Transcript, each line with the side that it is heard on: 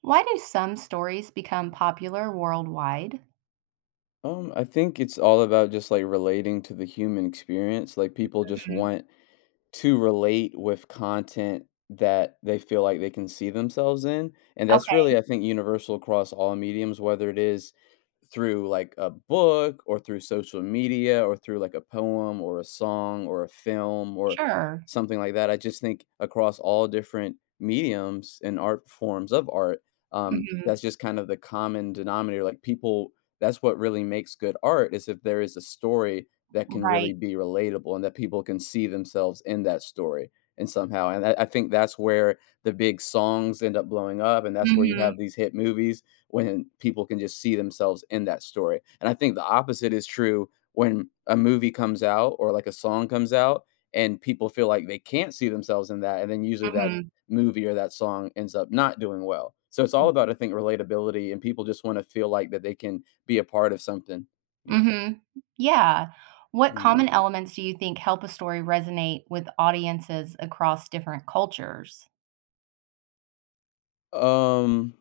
right: Why do some stories become popular worldwide?
left: I think it's all about just like relating to the human experience. Like people just
right: Mhm.
left: want to relate with content that they feel like they can see themselves in, and that's really,
right: Okay,
left: I think, universal across all mediums, whether it is through like a book or through social media or through like a poem or a song or a film or
right: sure.
left: something like that. I just think across all different mediums and art forms of art,
right: Mhm.
left: that's just kind of the common denominator. Like people, that's what really makes good art is if there is a story that can really
right: Right.
left: be relatable and that people can see themselves in that story and somehow, and I think that's where the big songs end up blowing up, and that's where you
right: Mhm,
left: have these hit movies when people can just see themselves in that story. And I think the opposite is true when a movie comes out or like a song comes out and people feel like they can't see themselves in that, and then usually that
right: mhm,
left: movie or that song ends up not doing well. So it's all about, I think, relatability, and people just want to feel like that they can be a part of something you know
right: mhm. Yeah. What
left: Mm.
right: common elements do you think help a story resonate with audiences across different cultures?
left: Um,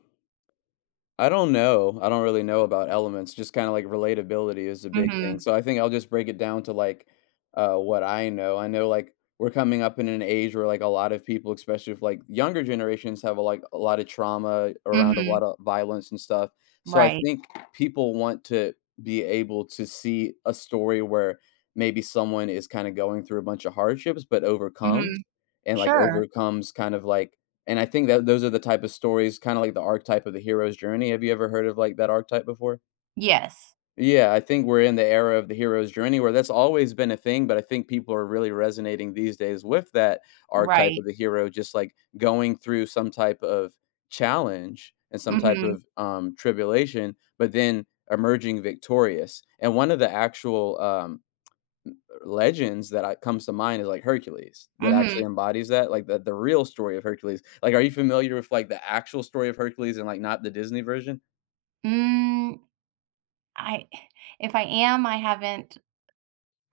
left: I don't know. I don't really know about elements. Just kind of like relatability is a big thing.
right: Mhm,
left: So I think I'll just break it down to like what I know. I know like we're coming up in an age where like a lot of people, especially if like younger generations have a like a lot of trauma around a
right: mhm.
left: lot of violence and stuff. So I
right: Right.
left: think people want to be able to see a story where maybe someone is kind of going through a bunch of hardships but overcomes,
right: Mhm.
left: and like
right: Sure.
left: overcomes kind of like, and I think that those are the type of stories, kinda like the archetype of the hero's journey. Have you ever heard of, like, that archetype before?
right: Yes.
left: Yeah, I think we're in the era of the hero's journey where that's always been a thing, but I think people are really resonating these days with that archetype of
right: Right.
left: the hero just, like, going through some type of challenge and some type
right: Mhm,
left: of, tribulation, but then emerging victorious. And one of the actual, legends that I comes to mind is like Hercules that
right: mhm.
left: actually embodies that, like the real story of Hercules. Like, are you familiar with like the actual story of Hercules and like not the Disney version?
right: Mm, I if I am, I haven't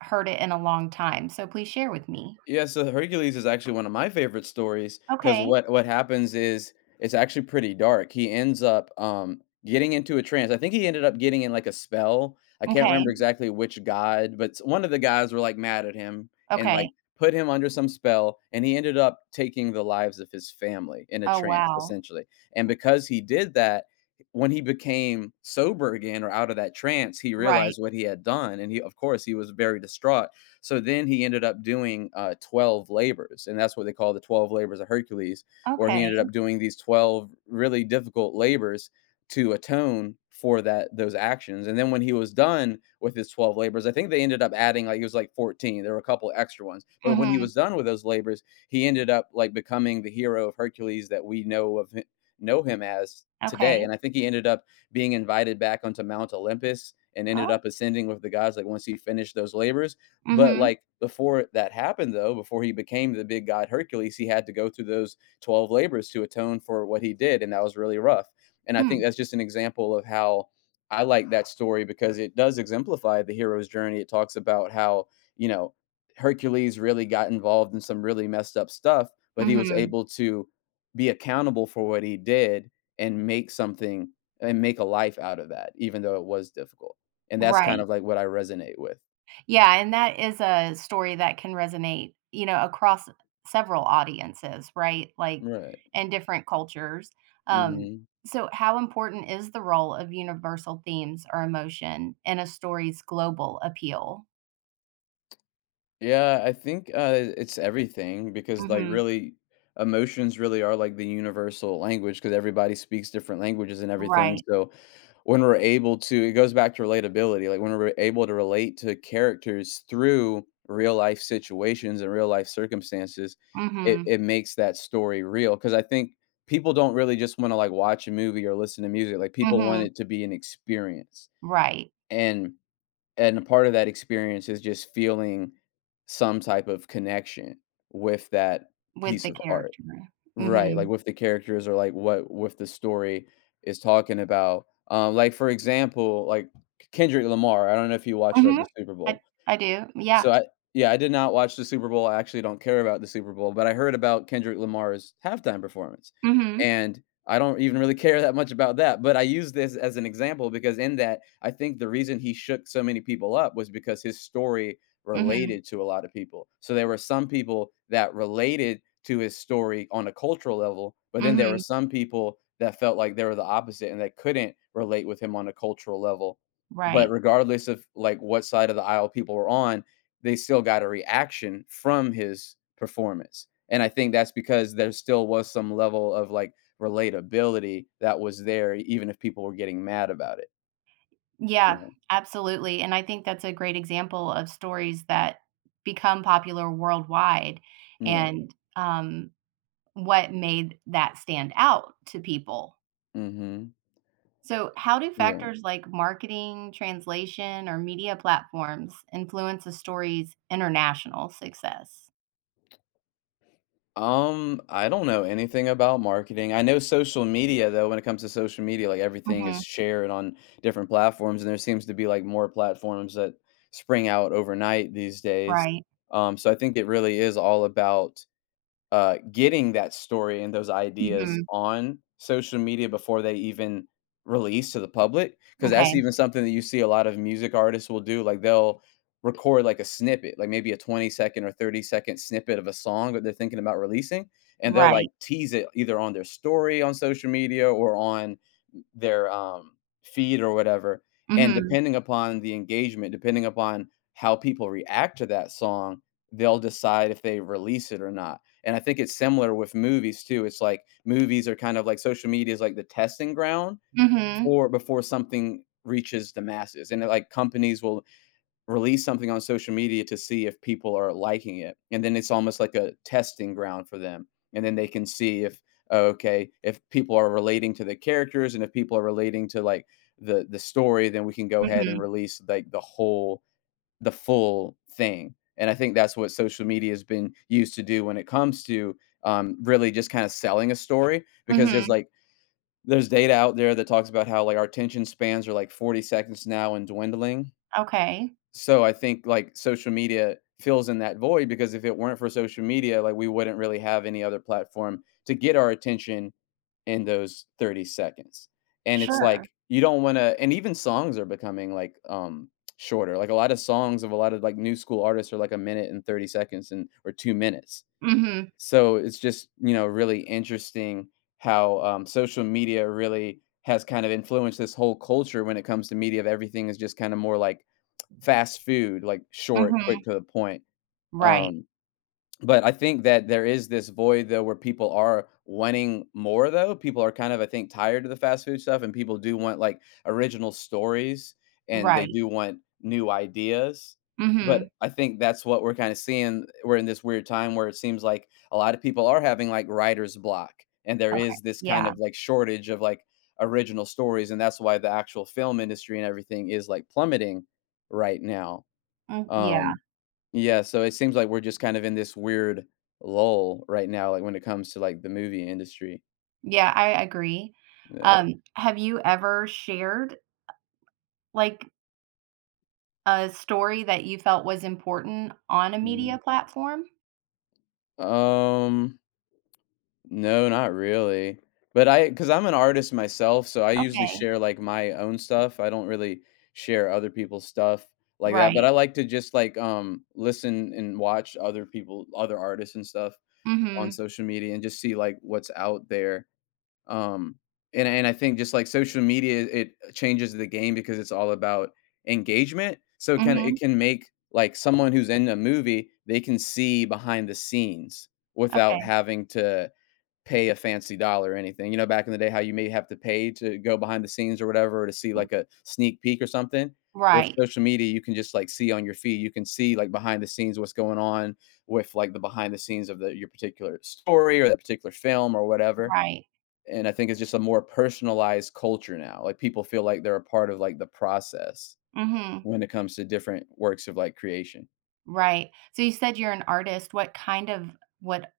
right: heard it in a long time, so please share with me.
left: Yeah, so Hercules is actually one of my favorite stories because
right: Okay.
left: what happens is it's actually pretty dark. He ends up, getting into a trance. I think he ended up getting in, like, a spell. I can't
right: Okay.
left: remember exactly which god, but s one of the guys were, like, mad at him and,
right: Okay.
left: like, put him under some spell, and he ended up taking the lives of his family in a
right: Oh,
left: trance,
right: wow.
left: essentially, and because he did that, when he became sober again or out of that trance, he
right: Right.
left: realized what he had done, and he of course, he was very distraught. So then he ended up doing 12 labors, and that's what they call the 12 labors of Hercules, where he
right: Okay.
left: ended up doing these 12 really difficult labors to atone for that those actions. And then when he was done with his 12 labors, I think they ended up adding like it was like 14. There were a couple extra ones. But when he
right: Mhm.
left: was done with those labors, he ended up like becoming the hero of Hercules that we know him as today.
right: Okay.
left: And I think he ended up being invited back onto Mount Olympus and ended
right: Oh.
left: up ascending with the gods like once he finished those labors. But,
right: Mhm.
left: like, before that happened, though, before he became the big god Hercules, he had to go through those 12 labors to atone for what he did, and that was really rough. And I
right: Hmm.
left: think that's just an example of how, I like that story because it does exemplify the hero's journey. It talks about how, you know, Hercules really got involved in some really messed up stuff, but he was
right: Mhm.
left: able to be accountable for what he did and make something and make a life out of that, even though it was difficult. And that's kind
right: Right.
left: of like what I resonate with.
right: Yeah, and that is a story that can resonate, across several audiences, right? Like,
left: Right.
right: and different cultures. Um,
left: Mhm.
right: so how important is the role of universal themes or emotion in a story's global appeal?
left: Yeah, I think, it's everything because, like,
right: Mhm.
left: really emotions really are, like, the universal language because everybody speaks different languages and everything,
right: Right.
left: so when we're able to, it goes back to relatability, like, when we're able to relate to characters through real life situations and real life circumstances, it
right: Mhm.
left: it makes that story real. Because I think people don't really just wanna, like, watch a movie or listen to music, like, people want
right: Mhm.
left: it to be an experience,
right: Right.
left: and And a part of that experience is just feeling some type of connection with that
right: With
left: piece
right: the
left: of art.
right: character.
left: Right, like,
right: Mhm.
left: with the characters or, like, what with the story is talking about. Like, for example, like, Kendrick Lamar, I don't know if you watch, like,
right: Mhm.
left: the Super
right: I
left: Bowl,
right: I do. Yeah.
left: so I, yeah, I did not watch the Super Bowl, I actually don't care about the Super Bowl, but I heard about Kendrick Lamar's halftime performance,
right: Mhm,
left: and I don't even really care that much about that, but I use this as an example because in that, I think the reason he shook so many people up was because his story
right: mhm,
left: related to a lot of people. So there were some people that related to his story on a cultural level, but then there were
right: mhm,
left: some people that felt like they were the opposite and that couldn't relate with him on a cultural level. But
right: right.
left: regardless of, like, what side of the aisle people were on, they still got a reaction from his performance. And I think that's because there still was some level of like relatability that was there, even if people were getting mad about it.
right: Yeah,
left: You
right: absolutely, and I think that's a great example of stories that become popular worldwide
left: know? Right.
right: and, what made that stand out to people.
left: Mm-hmm.
right: So, how do
left: Yeah.
right: factors like marketing, translation, or media platforms influence a story's international success?
left: I don't know anything about marketing. I know social media though, when it comes to social media, like everything
right: Mhm,
left: is shared on different platforms, and there seems to be like more platforms that spring out overnight these days.
right: right.
left: So I think it really is all about getting that story and those ideas
right: Mhm,
left: on social media before they even release to the public, because that's
right: okay,
left: even something that you see a lot of music artists will do, like they'll record like a snippet like maybe a 20 second or 30-second snippet of a song that they're thinking about releasing, and they'll like
right: right.
left: tease it either on their story on social media or on their feed or whatever, and
right: Mhm,
left: depending upon the engagement, depending upon how people react to that song, they'll decide if they release it or not. And I think it's similar with movies too. It's like movies are kind of like, social media is like the testing ground
right: mhm,
left: for before something reaches the masses. And like companies will release something on social media to see if people are liking it. And then it's almost like a testing ground for them. And then they can see if, oh, okay, if people are relating to the characters and if people are relating to like the story, then we can go ahead and
right: mhm,
left: release like the full thing. And I think that's what social media has been used to do when it comes to, really just kind of selling a story, because there's
right: mhm,
left: like, there's data out there that talks about how like our attention spans are like 40 seconds now and dwindling.
right: okay,
left: So I think like social media fills in that void because if it weren't for social media, like we wouldn't really have any other platform to get our attention in those 30 seconds. And it's
right: sure,
left: like you don't want to, and even songs are becoming like shorter. Like a lot of songs of a lot of like new school artists are like a minute and 30 seconds and or 2 minutes.
right: mhm.
left: So it's just, you know, really interesting how social media really has kind of influenced this whole culture when it comes to media, of everything is just kind of more like fast food, like short, quick
right: Mhm.
left: to the point.
right: Right.
left: Um, but I think that there is this void though where people are wanting more though. People are kind of, I think, tired of the fast food stuff, and people do want like original stories and they
right: Right.
left: do want new ideas. But
right: Mhm.
left: I think that's what we're kind of seeing. We're in this weird time where it seems like a lot of people are having like writer's block and there
right: Okay.
left: is this kind
right: Yeah.
left: of like shortage of like original stories, and that's why the actual film industry and everything is like plummeting right now.
right: Mm, yeah.
left: Um yeah, so it seems like we're just kind of in this weird lull right now, like when it comes to like the movie industry.
right: Yeah, I agree.
left: Yeah.
right: Have you ever shared, like, a story that you felt was important on a
left: Mhm.
right: media platform?
left: Um, no, not really. But I, because I'm an artist myself, so I usually
right: Okay.
left: share like my own stuff. I don't really share other people's stuff like that. But I
right: Right.
left: like to just like listen and watch other people, other artists and stuff on
right: Mhm.
left: social media, and just see like what's out there. Um, and I think just like social media, it changes the game because it's all about engagement. So it can it
right: Mhm.
left: can make like someone who's in a movie, they can see behind the scenes without
right: Okay.
left: having to pay a fancy dollar or anything. You know, back in the day, how you may have to pay to go behind the scenes or whatever to see like a sneak peek or something. Or with
right: Right.
left: social media, you can just like see on your feed. You can see like behind the scenes what's going on with like the behind the scenes of the your particular story or that particular film or whatever.
right: Right.
left: And I think it's just a more personalized culture now. Like people feel like they're a part of like the process
right: Mhm.
left: when it comes to different works of like creation.
right: Right. So you said you're an artist. What kind of what,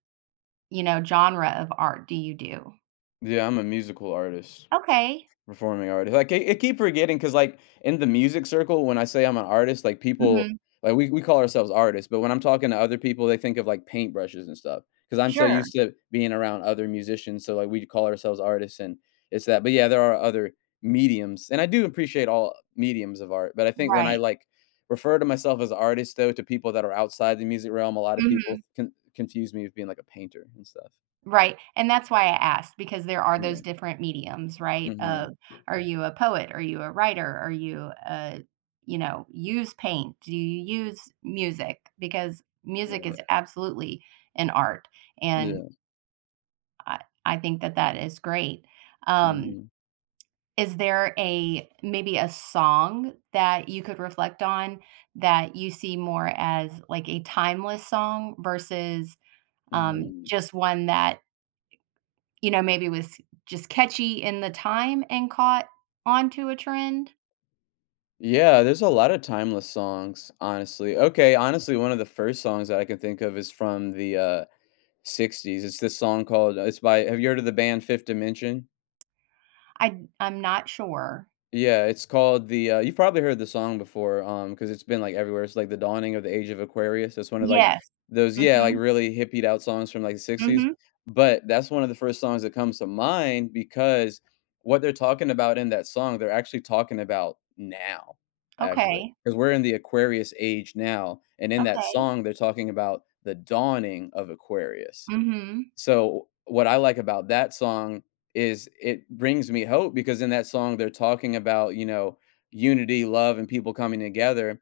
right: genre of art do you do?
left: Yeah, I'm a musical artist.
right: Okay.
left: Performing already. Like, I keep forgetting because like, in the music circle, when I say I'm an artist, like, people
right: Mhm.
left: like, we call ourselves artists, but when I'm talking to other people, they think of, like, paintbrushes and stuff, because 'cause I'm so
right: Sure.
left: used to being around other musicians, so, like, we call ourselves artists and it's that. But, yeah, there are other mediums, and I do appreciate all mediums of art, but I think when I,
right: Right.
left: like, refer to myself as an artist, though, to people that are outside the music realm, a lot of people
right: Mhm.
left: confuse me with being, like, a painter and stuff.
right: Right, and that's why I asked because there are
left: Yeah.
right: those different mediums, right?
left: Mhm.
right: Of are you a poet? Are you a writer? Are you a use paint? Do you use music? Because music is,
left: Right.
right: right, absolutely an art, and
left: Yeah.
right: I I think that that is great. Um,
left: Mhm.
right: is there a maybe a song that you could reflect on that you see more as like a timeless song versus,
left: Mm.
right: just one that you know, maybe was just catchy in the time and caught onto a trend?
left: Yeah, there's a lot of timeless songs, honestly. Okay, honestly, one of the first songs that I can think of is from the, '60s. It's this song called it's by have you heard of the band Fifth Dimension?
right: I'm not sure.
left: Yeah, it's called the, you've probably heard the song before, because 'cause it's been, like, everywhere. It's, like, The Dawning of the Age of Aquarius. It's one of, like,
right: Yes.
left: those yeah, like,
right: Mhm.
left: really hippied out songs from, like, the '60s,
right: Mhm.
left: but that's one of the first songs that comes to mind because what they're talking about in that song, they're actually talking about now, actually,
right: Okay.
left: because 'cause we're in the Aquarius age now, and in that
right: Okay.
left: song, they're talking about the dawning of Aquarius.
right: Mhm.
left: So, what I like about that song is it brings me hope because in that song they're talking about, you know, unity, love, and people coming together.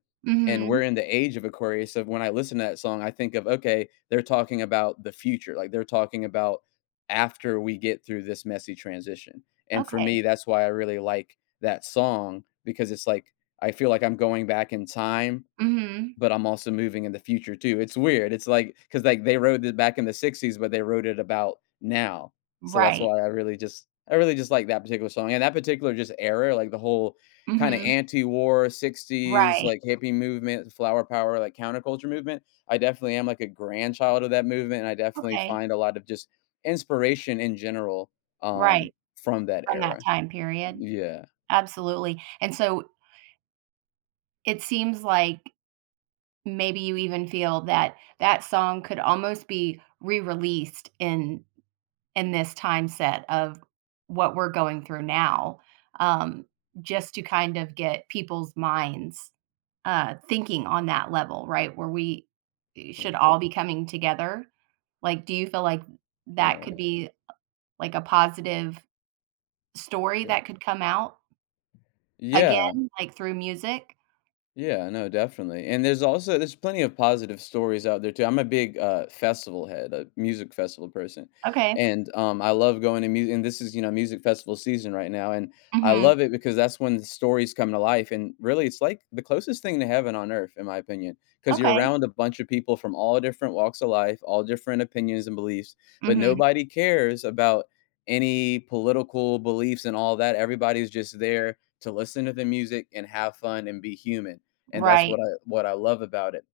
left: And we're
right: Mhm.
left: in the age of Aquarius. So when I listen to that song, I think of, okay, they're talking about the future. Like they're talking about after we get through this messy transition. And for
right: Okay.
left: me, that's why I really like that song because it's like I feel like I'm going back in time
right: Mhm.
left: but I'm also moving in the future too. It's weird. It's like because like, they wrote it back in the '60s, but they wrote it about now. So that's
right: Right.
left: why I really just like that particular song, and that particular just era, like, the whole kinda
right: Mhm.
left: anti-war '60s,
right: Right.
left: like, hippie movement, flower power, like, counterculture movement. I definitely am, like, a grandchild of that movement, and I definitely
right: Okay.
left: find a lot of just inspiration in general,
right: Right.
left: from that
right: From that
left: era.
right: time period.
left: Yeah,
right: Absolutely. And so it seems like maybe you even feel that that song could almost be re-released in this time set of what we're going through now, um, just to kind of get people's minds thinking on that level, right? Where we
left: yeah,
right: should all be coming together. Like, do you feel like that could
left: right,
right: be like a positive story
left: yeah.
right: that could come out
left: Yeah,
right: again, like through music?
left: yeah, no, definitely. And there's plenty of positive stories out there too. I'm a big festival head, a music festival person,
right: Okay.
left: and I love going to music. And this is you know music festival season right now, and I
right: Mhm.
left: love it because that's when the stories come to life. And really, it's like the closest thing to heaven on earth, in my opinion, because you're
right: Okay.
left: around a bunch of people from all different walks of life, all different opinions and beliefs, but
right: Mhm.
left: nobody cares about any political beliefs and all that. Everybody's just there to listen to the music and have fun and be human, and that's
right: Right.
left: what I love about it.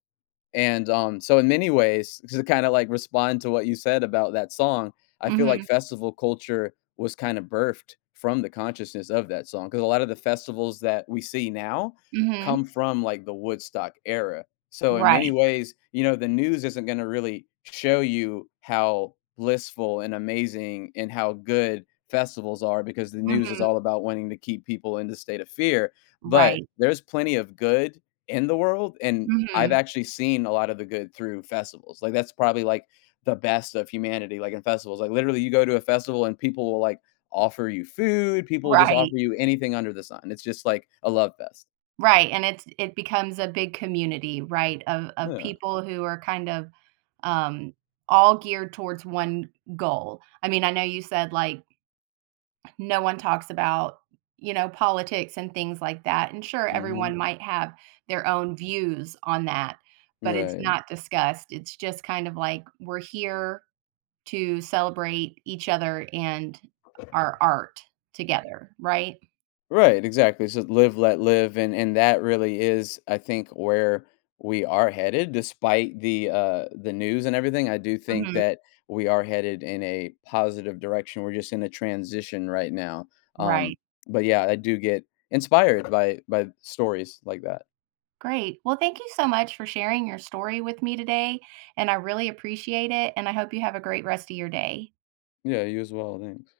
left: And, so in many ways, to kinda, like, respond to what you said about that song, I feel like
right: Mhm.
left: festival culture was kinda birthed from the consciousness of that song. Because a lot of the festivals that we see now come
right: Mhm.
left: from, like, the Woodstock era. So in many
right: Right.
left: ways, you know, the news isn't gonna really show you how blissful and amazing and how good festivals are because the news is
right: Mhm.
left: all about wanting to keep people in the state of fear, but
right: Right.
left: there's plenty of good in the world, and I've
right: Mhm.
left: actually seen a lot of the good through festivals. Like that's probably like the best of humanity, like in festivals. Like literally, you go to a festival and people will like offer you food. People will just offer
right: Right.
left: you anything under the sun. It's just like a love fest.
right: Right, and it becomes a big community, right, of
left: Yeah.
right: people who are kind of, um, all geared towards one goal. I mean, I know you said, like, no one talks about, politics and things like that, and sure,
left: Hmm.
right: everyone might have their own views on that, but it's
left: Right.
right: not discussed. It's just kind of like, we're here to celebrate each other and our art together, right?
left: Right, exactly. So live, let live, and that really is, I think, where we are headed. Despite the news and everything, I do think
right: Mhm,
left: that we are headed in a positive direction. We're just in a transition right now. Um,
right: right.
left: but yeah, I do get inspired by stories like that.
right: Great. Well, thank you so much for sharing your story with me today, and I really appreciate it, and I hope you have a great rest of your day.
left: Yeah, you as well. Thanks.